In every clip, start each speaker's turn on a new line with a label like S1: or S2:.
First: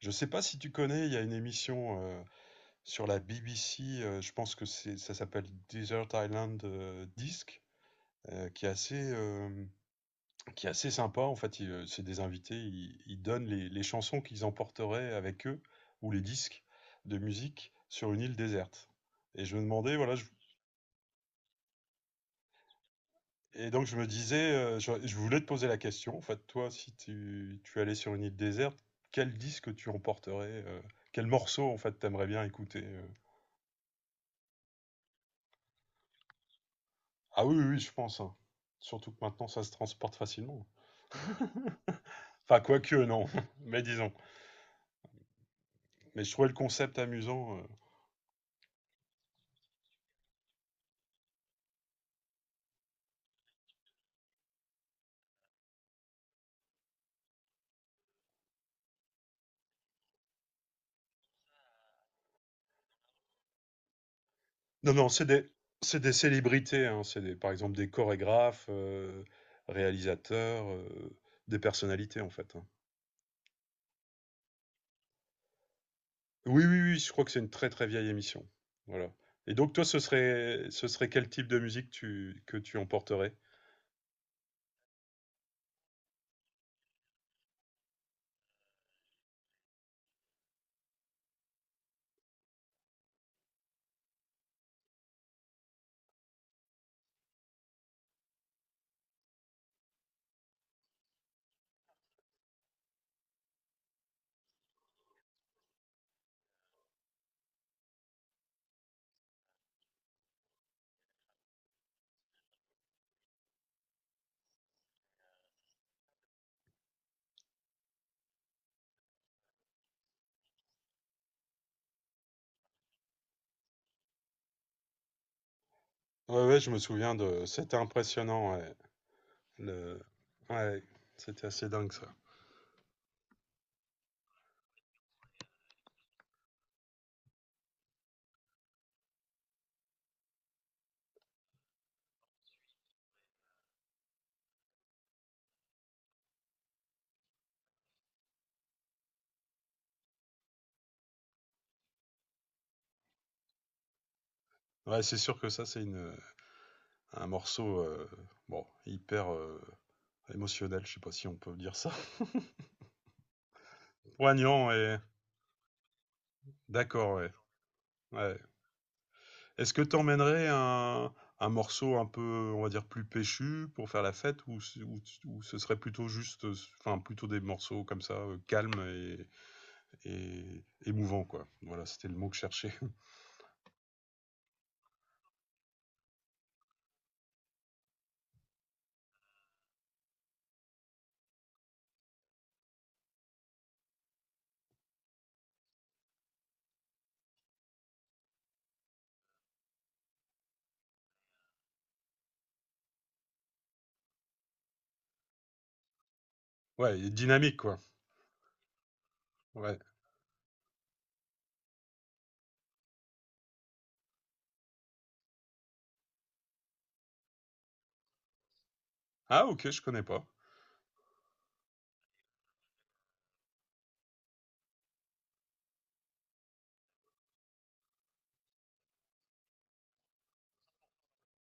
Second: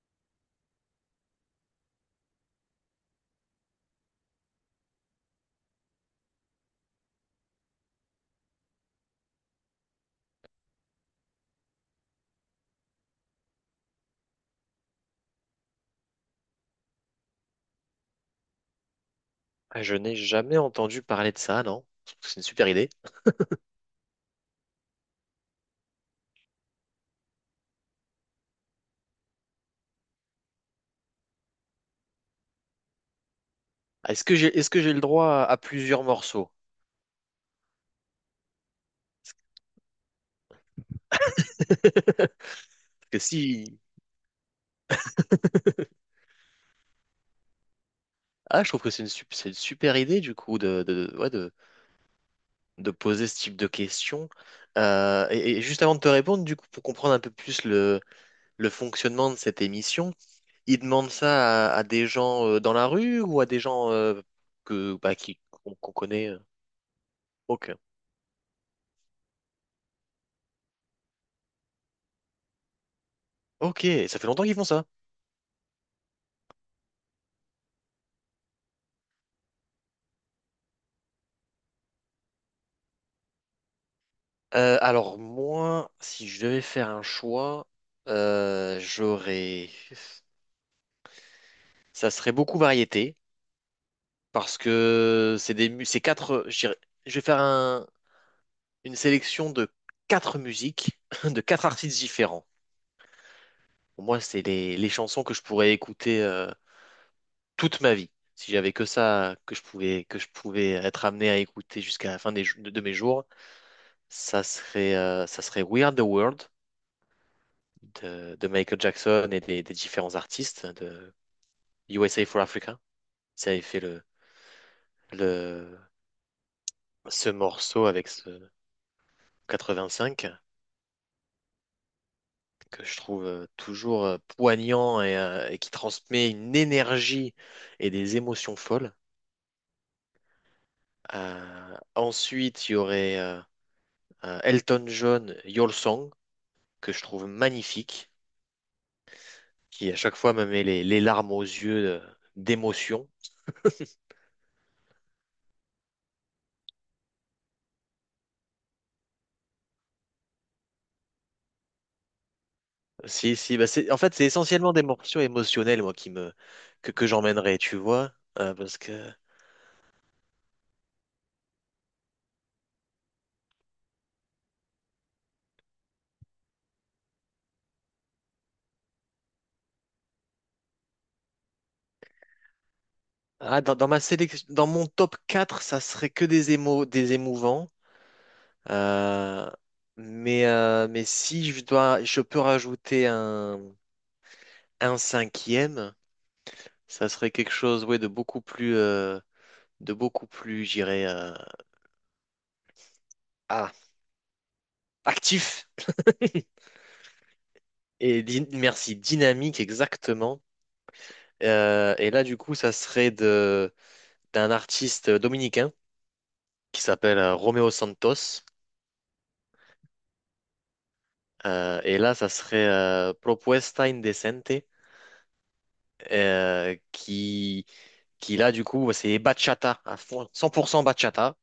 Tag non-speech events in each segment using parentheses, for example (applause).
S1: Je sais pas si tu connais, il y a une émission sur la BBC. Je pense que c'est, ça s'appelle Desert Island Disc, euh, qui est assez, euh, qui est assez sympa. En fait, il, c'est des invités, ils donnent les chansons qu'ils emporteraient avec eux, ou les disques de musique, sur une île déserte. Et je me
S2: Ah, je
S1: demandais, voilà,
S2: n'ai
S1: je-
S2: jamais entendu parler de ça, non? C'est une super idée.
S1: et donc je me disais, je voulais te poser la question, en fait, toi, si tu allais sur une île déserte, quel disque tu emporterais, quel morceau, en fait, t'aimerais bien écouter?
S2: Ah, est-ce que j'ai, est-ce que j'ai le droit à plusieurs morceaux?
S1: Ah oui, oui, oui, je pense, hein. Surtout que maintenant, ça se transporte facilement.
S2: (laughs)
S1: Enfin, quoique,
S2: Parce que
S1: non. (laughs)
S2: si,
S1: Mais disons. Mais je trouvais le concept amusant.
S2: ah, je trouve que c'est une, c'est une super idée du coup de poser ce type de questions. Et juste avant de te répondre, du coup, pour comprendre un peu plus le fonctionnement de cette émission, ils demandent ça à des gens dans la rue ou à des gens
S1: Non,
S2: que
S1: non,
S2: bah, qui qu'on
S1: c'est des
S2: connaît.
S1: célébrités, hein. C'est des, par
S2: Ok,
S1: exemple des chorégraphes, réalisateurs, des personnalités, en fait, hein.
S2: ok, ça fait longtemps qu'ils font ça.
S1: Oui, oui, oui, je crois que c'est une très, très vieille émission. Voilà. Et donc, toi, ce serait quel type de musique tu, que tu emporterais?
S2: Alors moi, si je devais faire un choix, j'aurais, ça serait beaucoup variété parce que c'est des, c'est quatre. Je dirais- je vais faire un- Une sélection de quatre musiques (laughs) de quatre artistes différents. Pour moi, c'est les chansons que je pourrais écouter toute ma vie si j'avais que ça que je pouvais être amené à écouter jusqu'à la fin de mes jours. Ça serait We Are the World de Michael Jackson et des différents artistes. USA for Africa. Ça avait fait le,
S1: Ouais, ouais, je me souviens
S2: ce
S1: de... C'était
S2: morceau avec ce
S1: impressionnant, ouais. Le...
S2: 85
S1: Ouais, c'était assez dingue, ça.
S2: que je trouve toujours poignant et et qui transmet une énergie et des émotions folles. Ensuite, il y aurait Elton John, Your Song, que je trouve magnifique, qui à chaque fois me met les larmes aux yeux d'émotion. (laughs)
S1: Ouais, c'est sûr que ça, c'est une... un morceau bon, hyper émotionnel, je sais pas si on peut dire ça. (laughs)
S2: Si, si, bah c'est, en fait, c'est
S1: Poignant
S2: essentiellement des
S1: et
S2: morceaux émotionnels, moi, que
S1: d'accord, ouais.
S2: j'emmènerai, tu vois,
S1: Ouais.
S2: parce que.
S1: Est-ce que t'emmènerais un morceau un peu, on va dire, plus péchu pour faire la fête ou, ou ce serait plutôt juste, enfin, plutôt des morceaux comme ça, calmes et émouvants, quoi. Voilà, c'était le mot que je cherchais. (laughs)
S2: Ah, dans ma sélection, dans mon top 4, ça serait que des émouvants. Euh, mais si je dois, je peux rajouter un cinquième, ça serait quelque chose, ouais, de beaucoup plus, j'irais, ah, actif (laughs)
S1: Ouais, et dynamique, quoi.
S2: merci, dynamique,
S1: Ouais.
S2: exactement. Et là, du coup, ça serait de d'un artiste dominicain qui s'appelle Romeo Santos.
S1: Ah, ok, je connais pas.
S2: Et là, ça serait Propuesta Indecente. euh, qui, qui là, du coup, c'est bachata, à fond, 100% bachata.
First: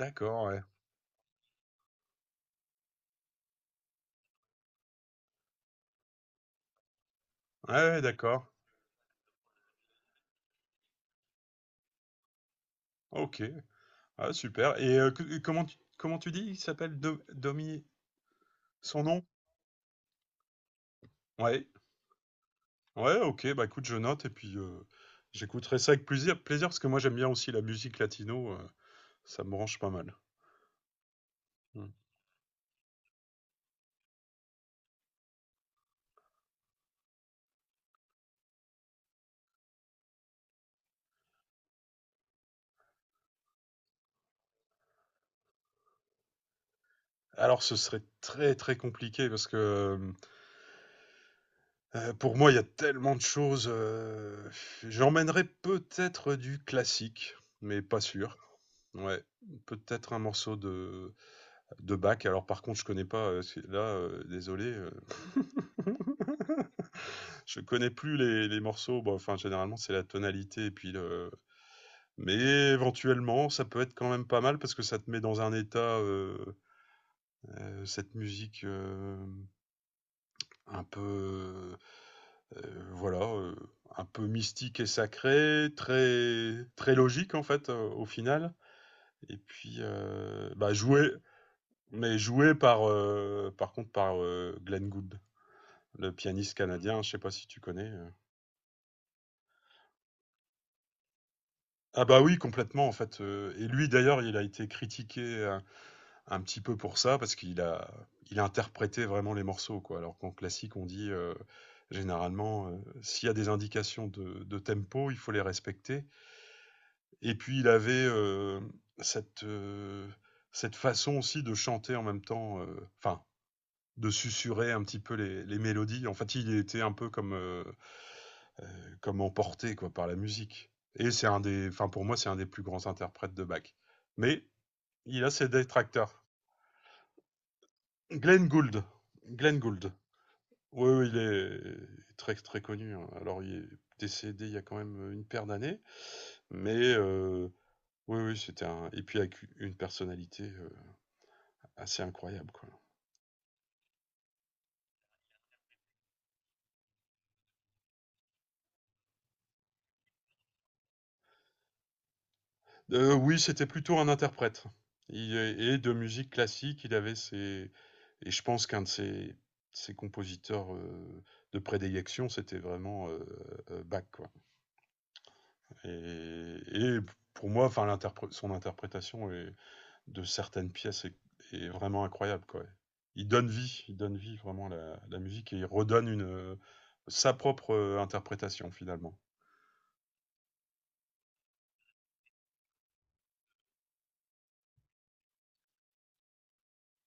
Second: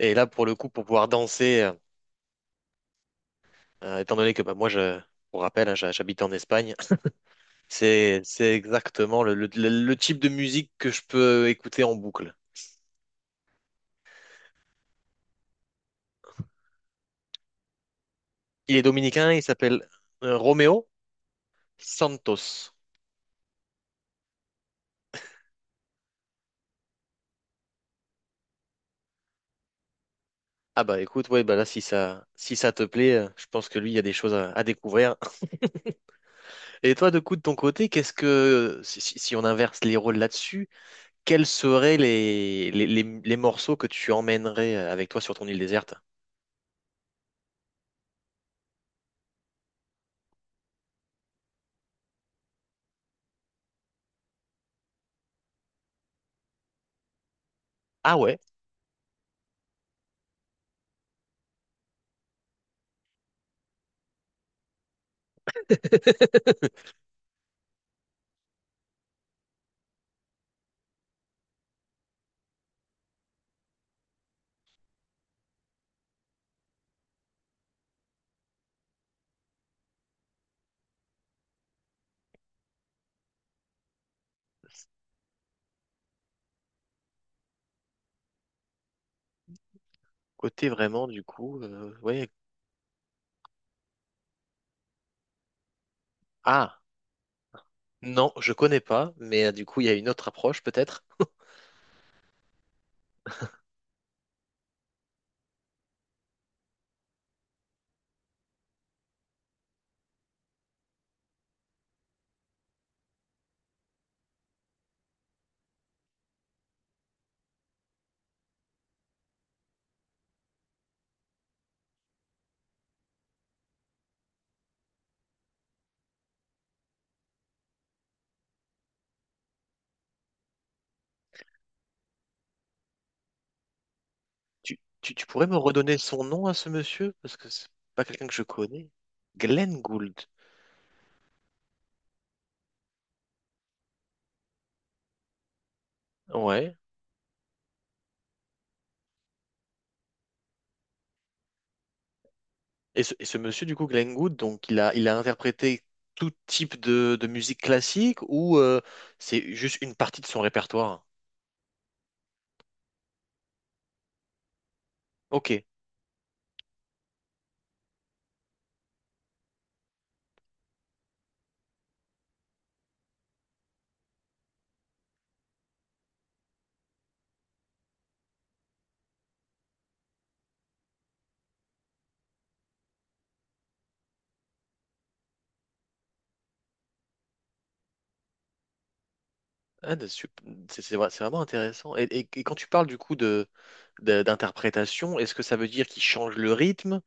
S2: Et là, pour le
S1: ouais.
S2: coup, pour pouvoir danser, étant donné que bah, moi, je, pour rappel, hein, j'habite en Espagne,
S1: Ouais, ouais, d'accord.
S2: c'est exactement le type de musique que je peux écouter en boucle.
S1: Ok. Ah, super. Et que- comment tu dis? Il s'appelle Do- Domi,
S2: Il est
S1: Son nom?
S2: dominicain, il s'appelle Romeo
S1: Ouais.
S2: Santos.
S1: Ouais, OK, bah, écoute, je note et puis, j'écouterai ça avec plusi plaisir parce que moi j'aime bien aussi la musique latino, ça me branche pas mal.
S2: Ah bah écoute, ouais, bah là,
S1: Mmh.
S2: si ça te plaît, je pense que lui, il y a des choses à découvrir. Et toi, de coup, de ton côté, qu'est-ce que, si on inverse les rôles là-dessus, quels seraient les morceaux que tu emmènerais avec toi sur ton île déserte?
S1: Alors ce serait très, très compliqué parce que, pour moi il y a tellement de choses, j'emmènerais peut-être du classique, mais pas
S2: Ah
S1: sûr.
S2: ouais,
S1: Ouais, peut-être un morceau de Bach. Alors par contre, je connais pas, c'est là, désolé, (laughs) je connais plus les morceaux, bah, enfin généralement c'est la tonalité et puis le Mais éventuellement, ça peut être quand même pas mal parce que ça te met dans un état, cette musique, un peu, voilà, un peu mystique et sacrée, très très logique en fait, au final. Et puis,
S2: côté
S1: bah,
S2: vraiment
S1: joué,
S2: du coup,
S1: mais
S2: ouais.
S1: joué par, par contre par, Glenn Gould, le pianiste Mmh.
S2: Ah
S1: canadien, je sais pas si tu connais,
S2: non, je connais pas, mais du coup il y a une autre approche peut-être.
S1: Ah bah, oui complètement en fait, et lui d'ailleurs il a été critiqué un petit peu pour ça, parce qu'il a il a interprété vraiment les morceaux, quoi. Alors qu'en classique, on dit, généralement, s'il y a des indications de tempo, il faut les respecter et puis il avait, cette, cette façon aussi de chanter en même temps, enfin, de susurrer un petit peu les mélodies. En fait, il était un peu comme, comme emporté, quoi, par la musique et c'est un des enfin, pour moi, c'est un des plus grands interprètes de Bach. Mais
S2: Tu, tu,
S1: il
S2: tu
S1: a
S2: pourrais
S1: ses
S2: me redonner son
S1: détracteurs.
S2: nom à ce monsieur? Parce que c'est pas quelqu'un que je
S1: Glenn Gould,
S2: connais.
S1: Glenn
S2: Glenn
S1: Gould.
S2: Gould.
S1: Oui, oui, il est très, très connu, hein. Alors il est décédé il y a quand même, une paire d'années,
S2: Ouais.
S1: mais oui, oui, c'était un et puis avec une personnalité, assez incroyable, quoi.
S2: Et ce monsieur du coup Glenn Gould, donc il a interprété tout type de musique classique ou c'est juste une partie de son répertoire?
S1: Oui, c'était plutôt un interprète. Il
S2: Ok.
S1: est et de musique classique, il avait ses et je pense qu'un de ses ses compositeurs, de prédilection, c'était vraiment, Bach, quoi et pour moi, enfin l'interpré son interprétation est de certaines pièces est, est vraiment incroyable, quoi. Il donne vie vraiment à la, la musique et il redonne une, sa propre interprétation finalement.
S2: Ah, de sup- c'est vra- C'est vraiment intéressant. Et quand tu parles du coup d'interprétation, est-ce que ça veut dire qu'ils changent le rythme?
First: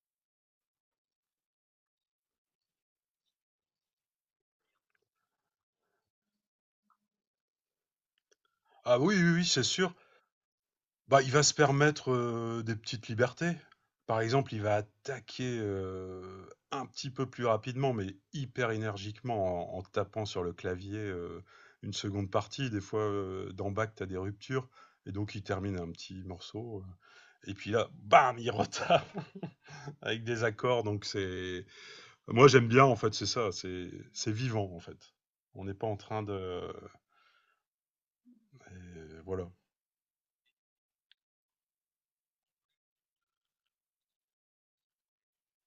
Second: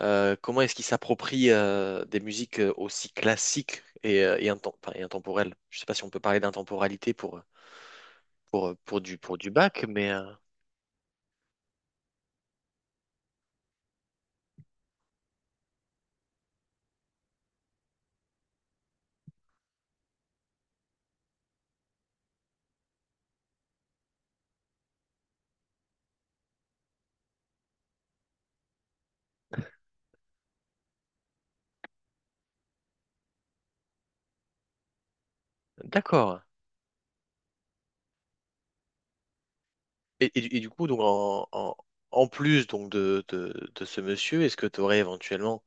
S2: Comment est-ce qu'ils s'approprient des musiques aussi classiques enfin, et intemporelles? Je sais pas si on peut parler d'intemporalité
S1: Ah oui, oui,
S2: pour
S1: oui,
S2: du
S1: c'est
S2: bac,
S1: sûr.
S2: mais
S1: Bah, il va se permettre des petites libertés. Par exemple, il va attaquer un petit peu plus rapidement, mais hyper énergiquement en, en tapant sur le clavier une seconde partie. Des fois, dans Bach, tu as des ruptures, et donc il termine un petit morceau, et puis là, bam, il retape. Avec des accords. Donc c'est, moi j'aime bien en fait, c'est ça, c'est vivant en fait. On n'est pas en train
S2: d'accord.
S1: de, et voilà.
S2: Et du coup, donc en plus donc de ce monsieur, est-ce que tu aurais éventuellement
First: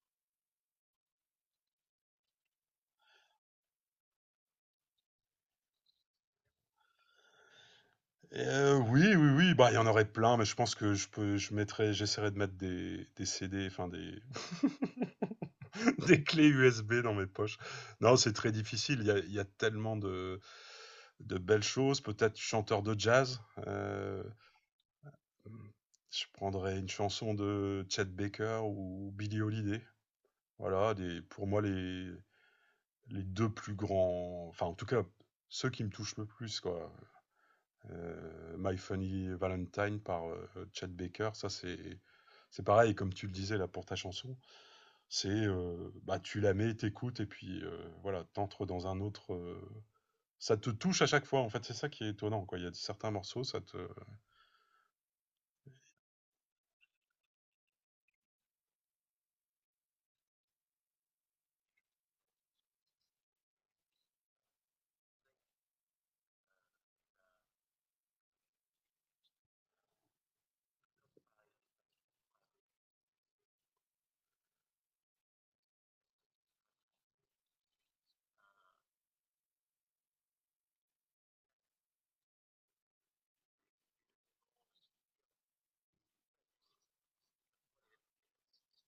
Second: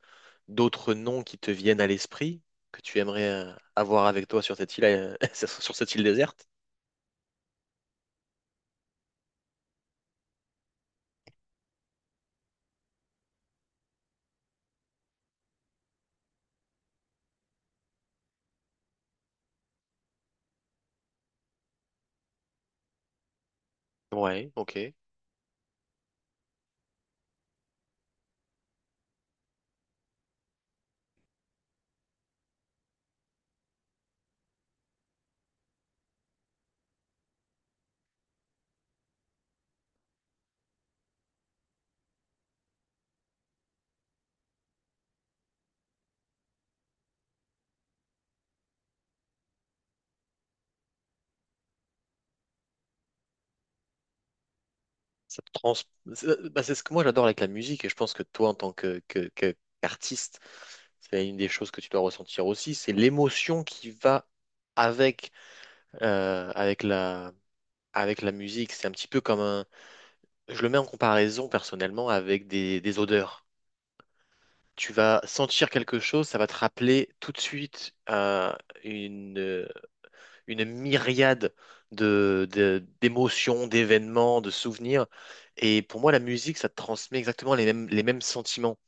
S2: d'autres noms qui te viennent à l'esprit que tu aimerais avoir avec toi sur cette île, (laughs) sur cette île déserte?
S1: Et, oui, oui, oui, bah il y en aurait plein, mais je pense que je peux, je mettrai, j'essaierai de mettre des CD, enfin des, (laughs) des clés USB dans mes poches. Non, c'est très difficile. Il y a tellement de belles choses. Peut-être chanteur de jazz. euh,
S2: Ouais, ok.
S1: je prendrais une chanson de Chet Baker ou Billie Holiday. Voilà, des, pour moi les deux plus grands, enfin en tout cas ceux qui me touchent le plus quoi. My Funny Valentine par Chad Baker, ça c'est pareil comme tu le disais là pour ta chanson, c'est bah tu la mets, t'écoutes et puis voilà t'entres dans un autre. Ça te touche à chaque fois en fait c'est ça qui est étonnant quoi. Il y a certains morceaux ça te.
S2: Ça te trans... C'est bah, c'est ce que moi j'adore avec la musique et je pense que toi en tant qu'artiste, c'est une des choses que tu dois ressentir aussi, c'est l'émotion qui va avec, avec avec la musique. C'est un petit peu comme un. Je le mets en comparaison personnellement avec des odeurs. Tu vas sentir quelque chose, ça va te rappeler tout de suite une, euh, une myriade de, d'émotions, d'événements, de souvenirs. Et pour moi, la musique, ça te transmet exactement les mêmes sentiments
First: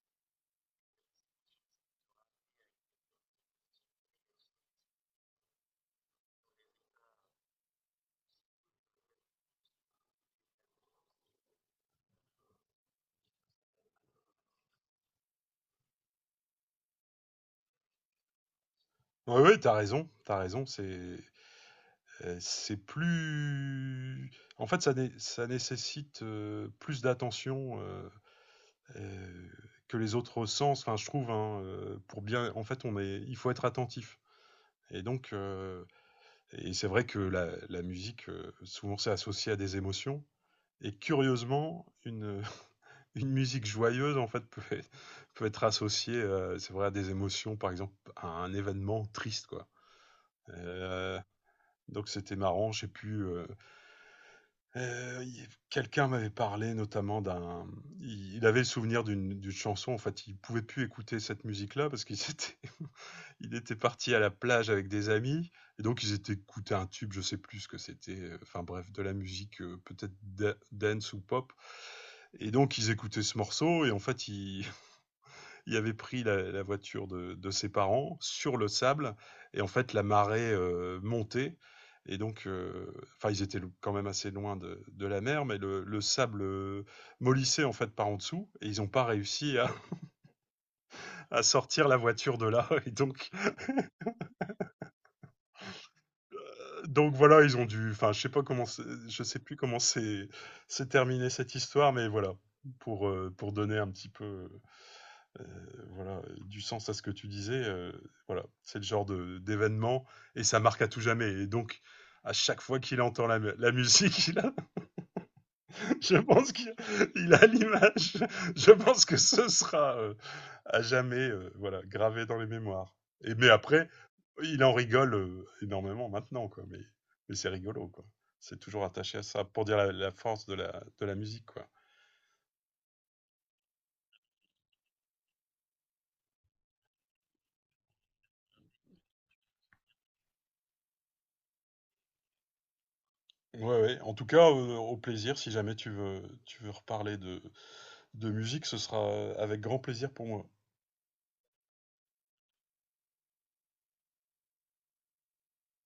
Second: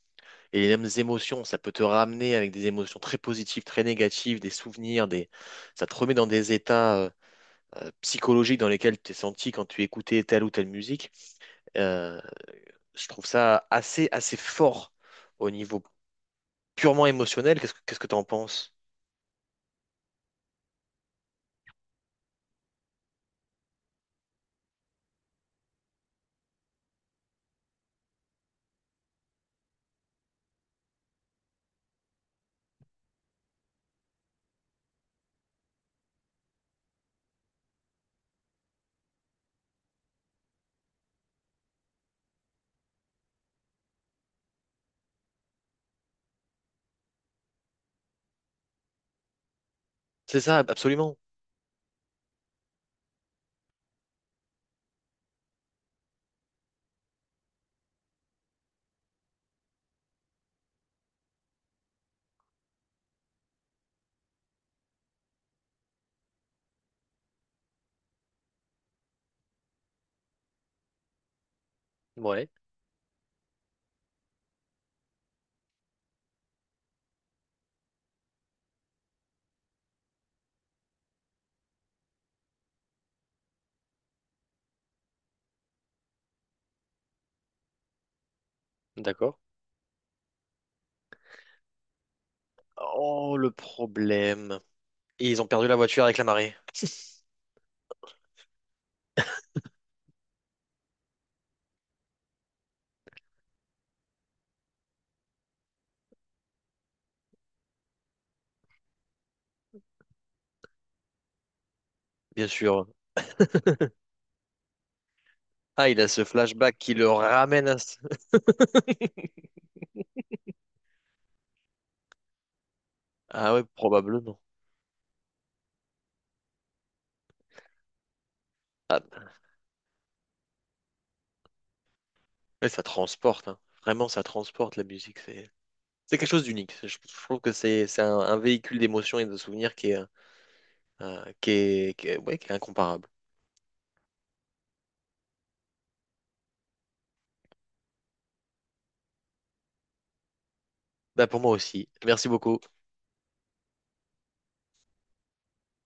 S2: et les mêmes émotions. Ça peut te ramener avec des émotions très positives, très négatives, des souvenirs, des... ça te remet dans des états psychologiques dans lesquels tu t'es senti quand tu écoutais telle ou telle musique. Euh, Je trouve ça assez, assez fort au niveau purement émotionnel. Qu'est-ce que t'en penses?
S1: Oui, oui, t'as raison, c'est plus en fait, ça, ça nécessite plus d'attention euh, que les autres sens. Enfin, je trouve, hein, pour bien, en fait, on est, il faut être attentif. Et donc, et c'est vrai que la musique, souvent, c'est associé à des émotions. Et curieusement, une, (laughs) une musique joyeuse, en fait, peut être associée, c'est vrai, à des émotions, par exemple, à un événement triste, quoi.
S2: C'est ça, absolument.
S1: Euh, donc c'était marrant, je sais plus, il quelqu'un m'avait parlé notamment d'un il avait le souvenir d'une d'une chanson, en fait, il pouvait plus écouter cette musique-là parce qu'il (laughs) étaient il était parti à la plage avec des amis et donc ils étaient écoutés un tube, je sais plus ce que c'était, enfin bref, de la musique, peut-être da dance ou pop
S2: Ouais,
S1: et donc ils écoutaient ce morceau et en fait, ils il avait pris la, la voiture de ses parents sur le sable et en fait la marée montait et donc enfin ils étaient quand même assez loin de la mer mais le sable mollissait en fait par en dessous et ils n'ont pas
S2: d'accord.
S1: réussi à, (laughs) à sortir la voiture de là (laughs) et
S2: Oh, le problème. Et ils ont perdu la voiture avec la marée,
S1: donc voilà ils ont dû enfin je sais pas comment c'est- je sais plus comment c'est terminé cette histoire mais voilà pour donner un petit peu voilà, du sens à ce que tu disais. Voilà, c'est le genre de- d'événement et ça marque à tout jamais. Et donc, à
S2: bien
S1: chaque fois
S2: sûr.
S1: qu'il entend la, mu- la musique, (laughs) il a-
S2: Ah, il a
S1: je
S2: ce
S1: pense qu'il
S2: flashback qui le
S1: il a
S2: ramène à... ce-
S1: l'image. Je pense que ce sera à jamais voilà, gravé dans les mémoires.
S2: (laughs)
S1: Et mais
S2: Ah ouais,
S1: après,
S2: probablement.
S1: il en rigole énormément maintenant, quoi. Mais c'est rigolo, quoi. C'est toujours
S2: Ah,
S1: attaché à ça pour dire la, la force de la musique, quoi.
S2: mais ça transporte, hein. Vraiment, ça transporte la musique. C'est quelque chose d'unique. Je trouve que c'est un véhicule d'émotions et de souvenirs qui est, qui est- ouais, qui est incomparable.
S1: Ouais, ouais. En tout cas, au plaisir, si jamais tu veux, tu veux reparler de musique, ce sera avec grand plaisir pour moi.
S2: Bah, pour moi aussi. Merci beaucoup.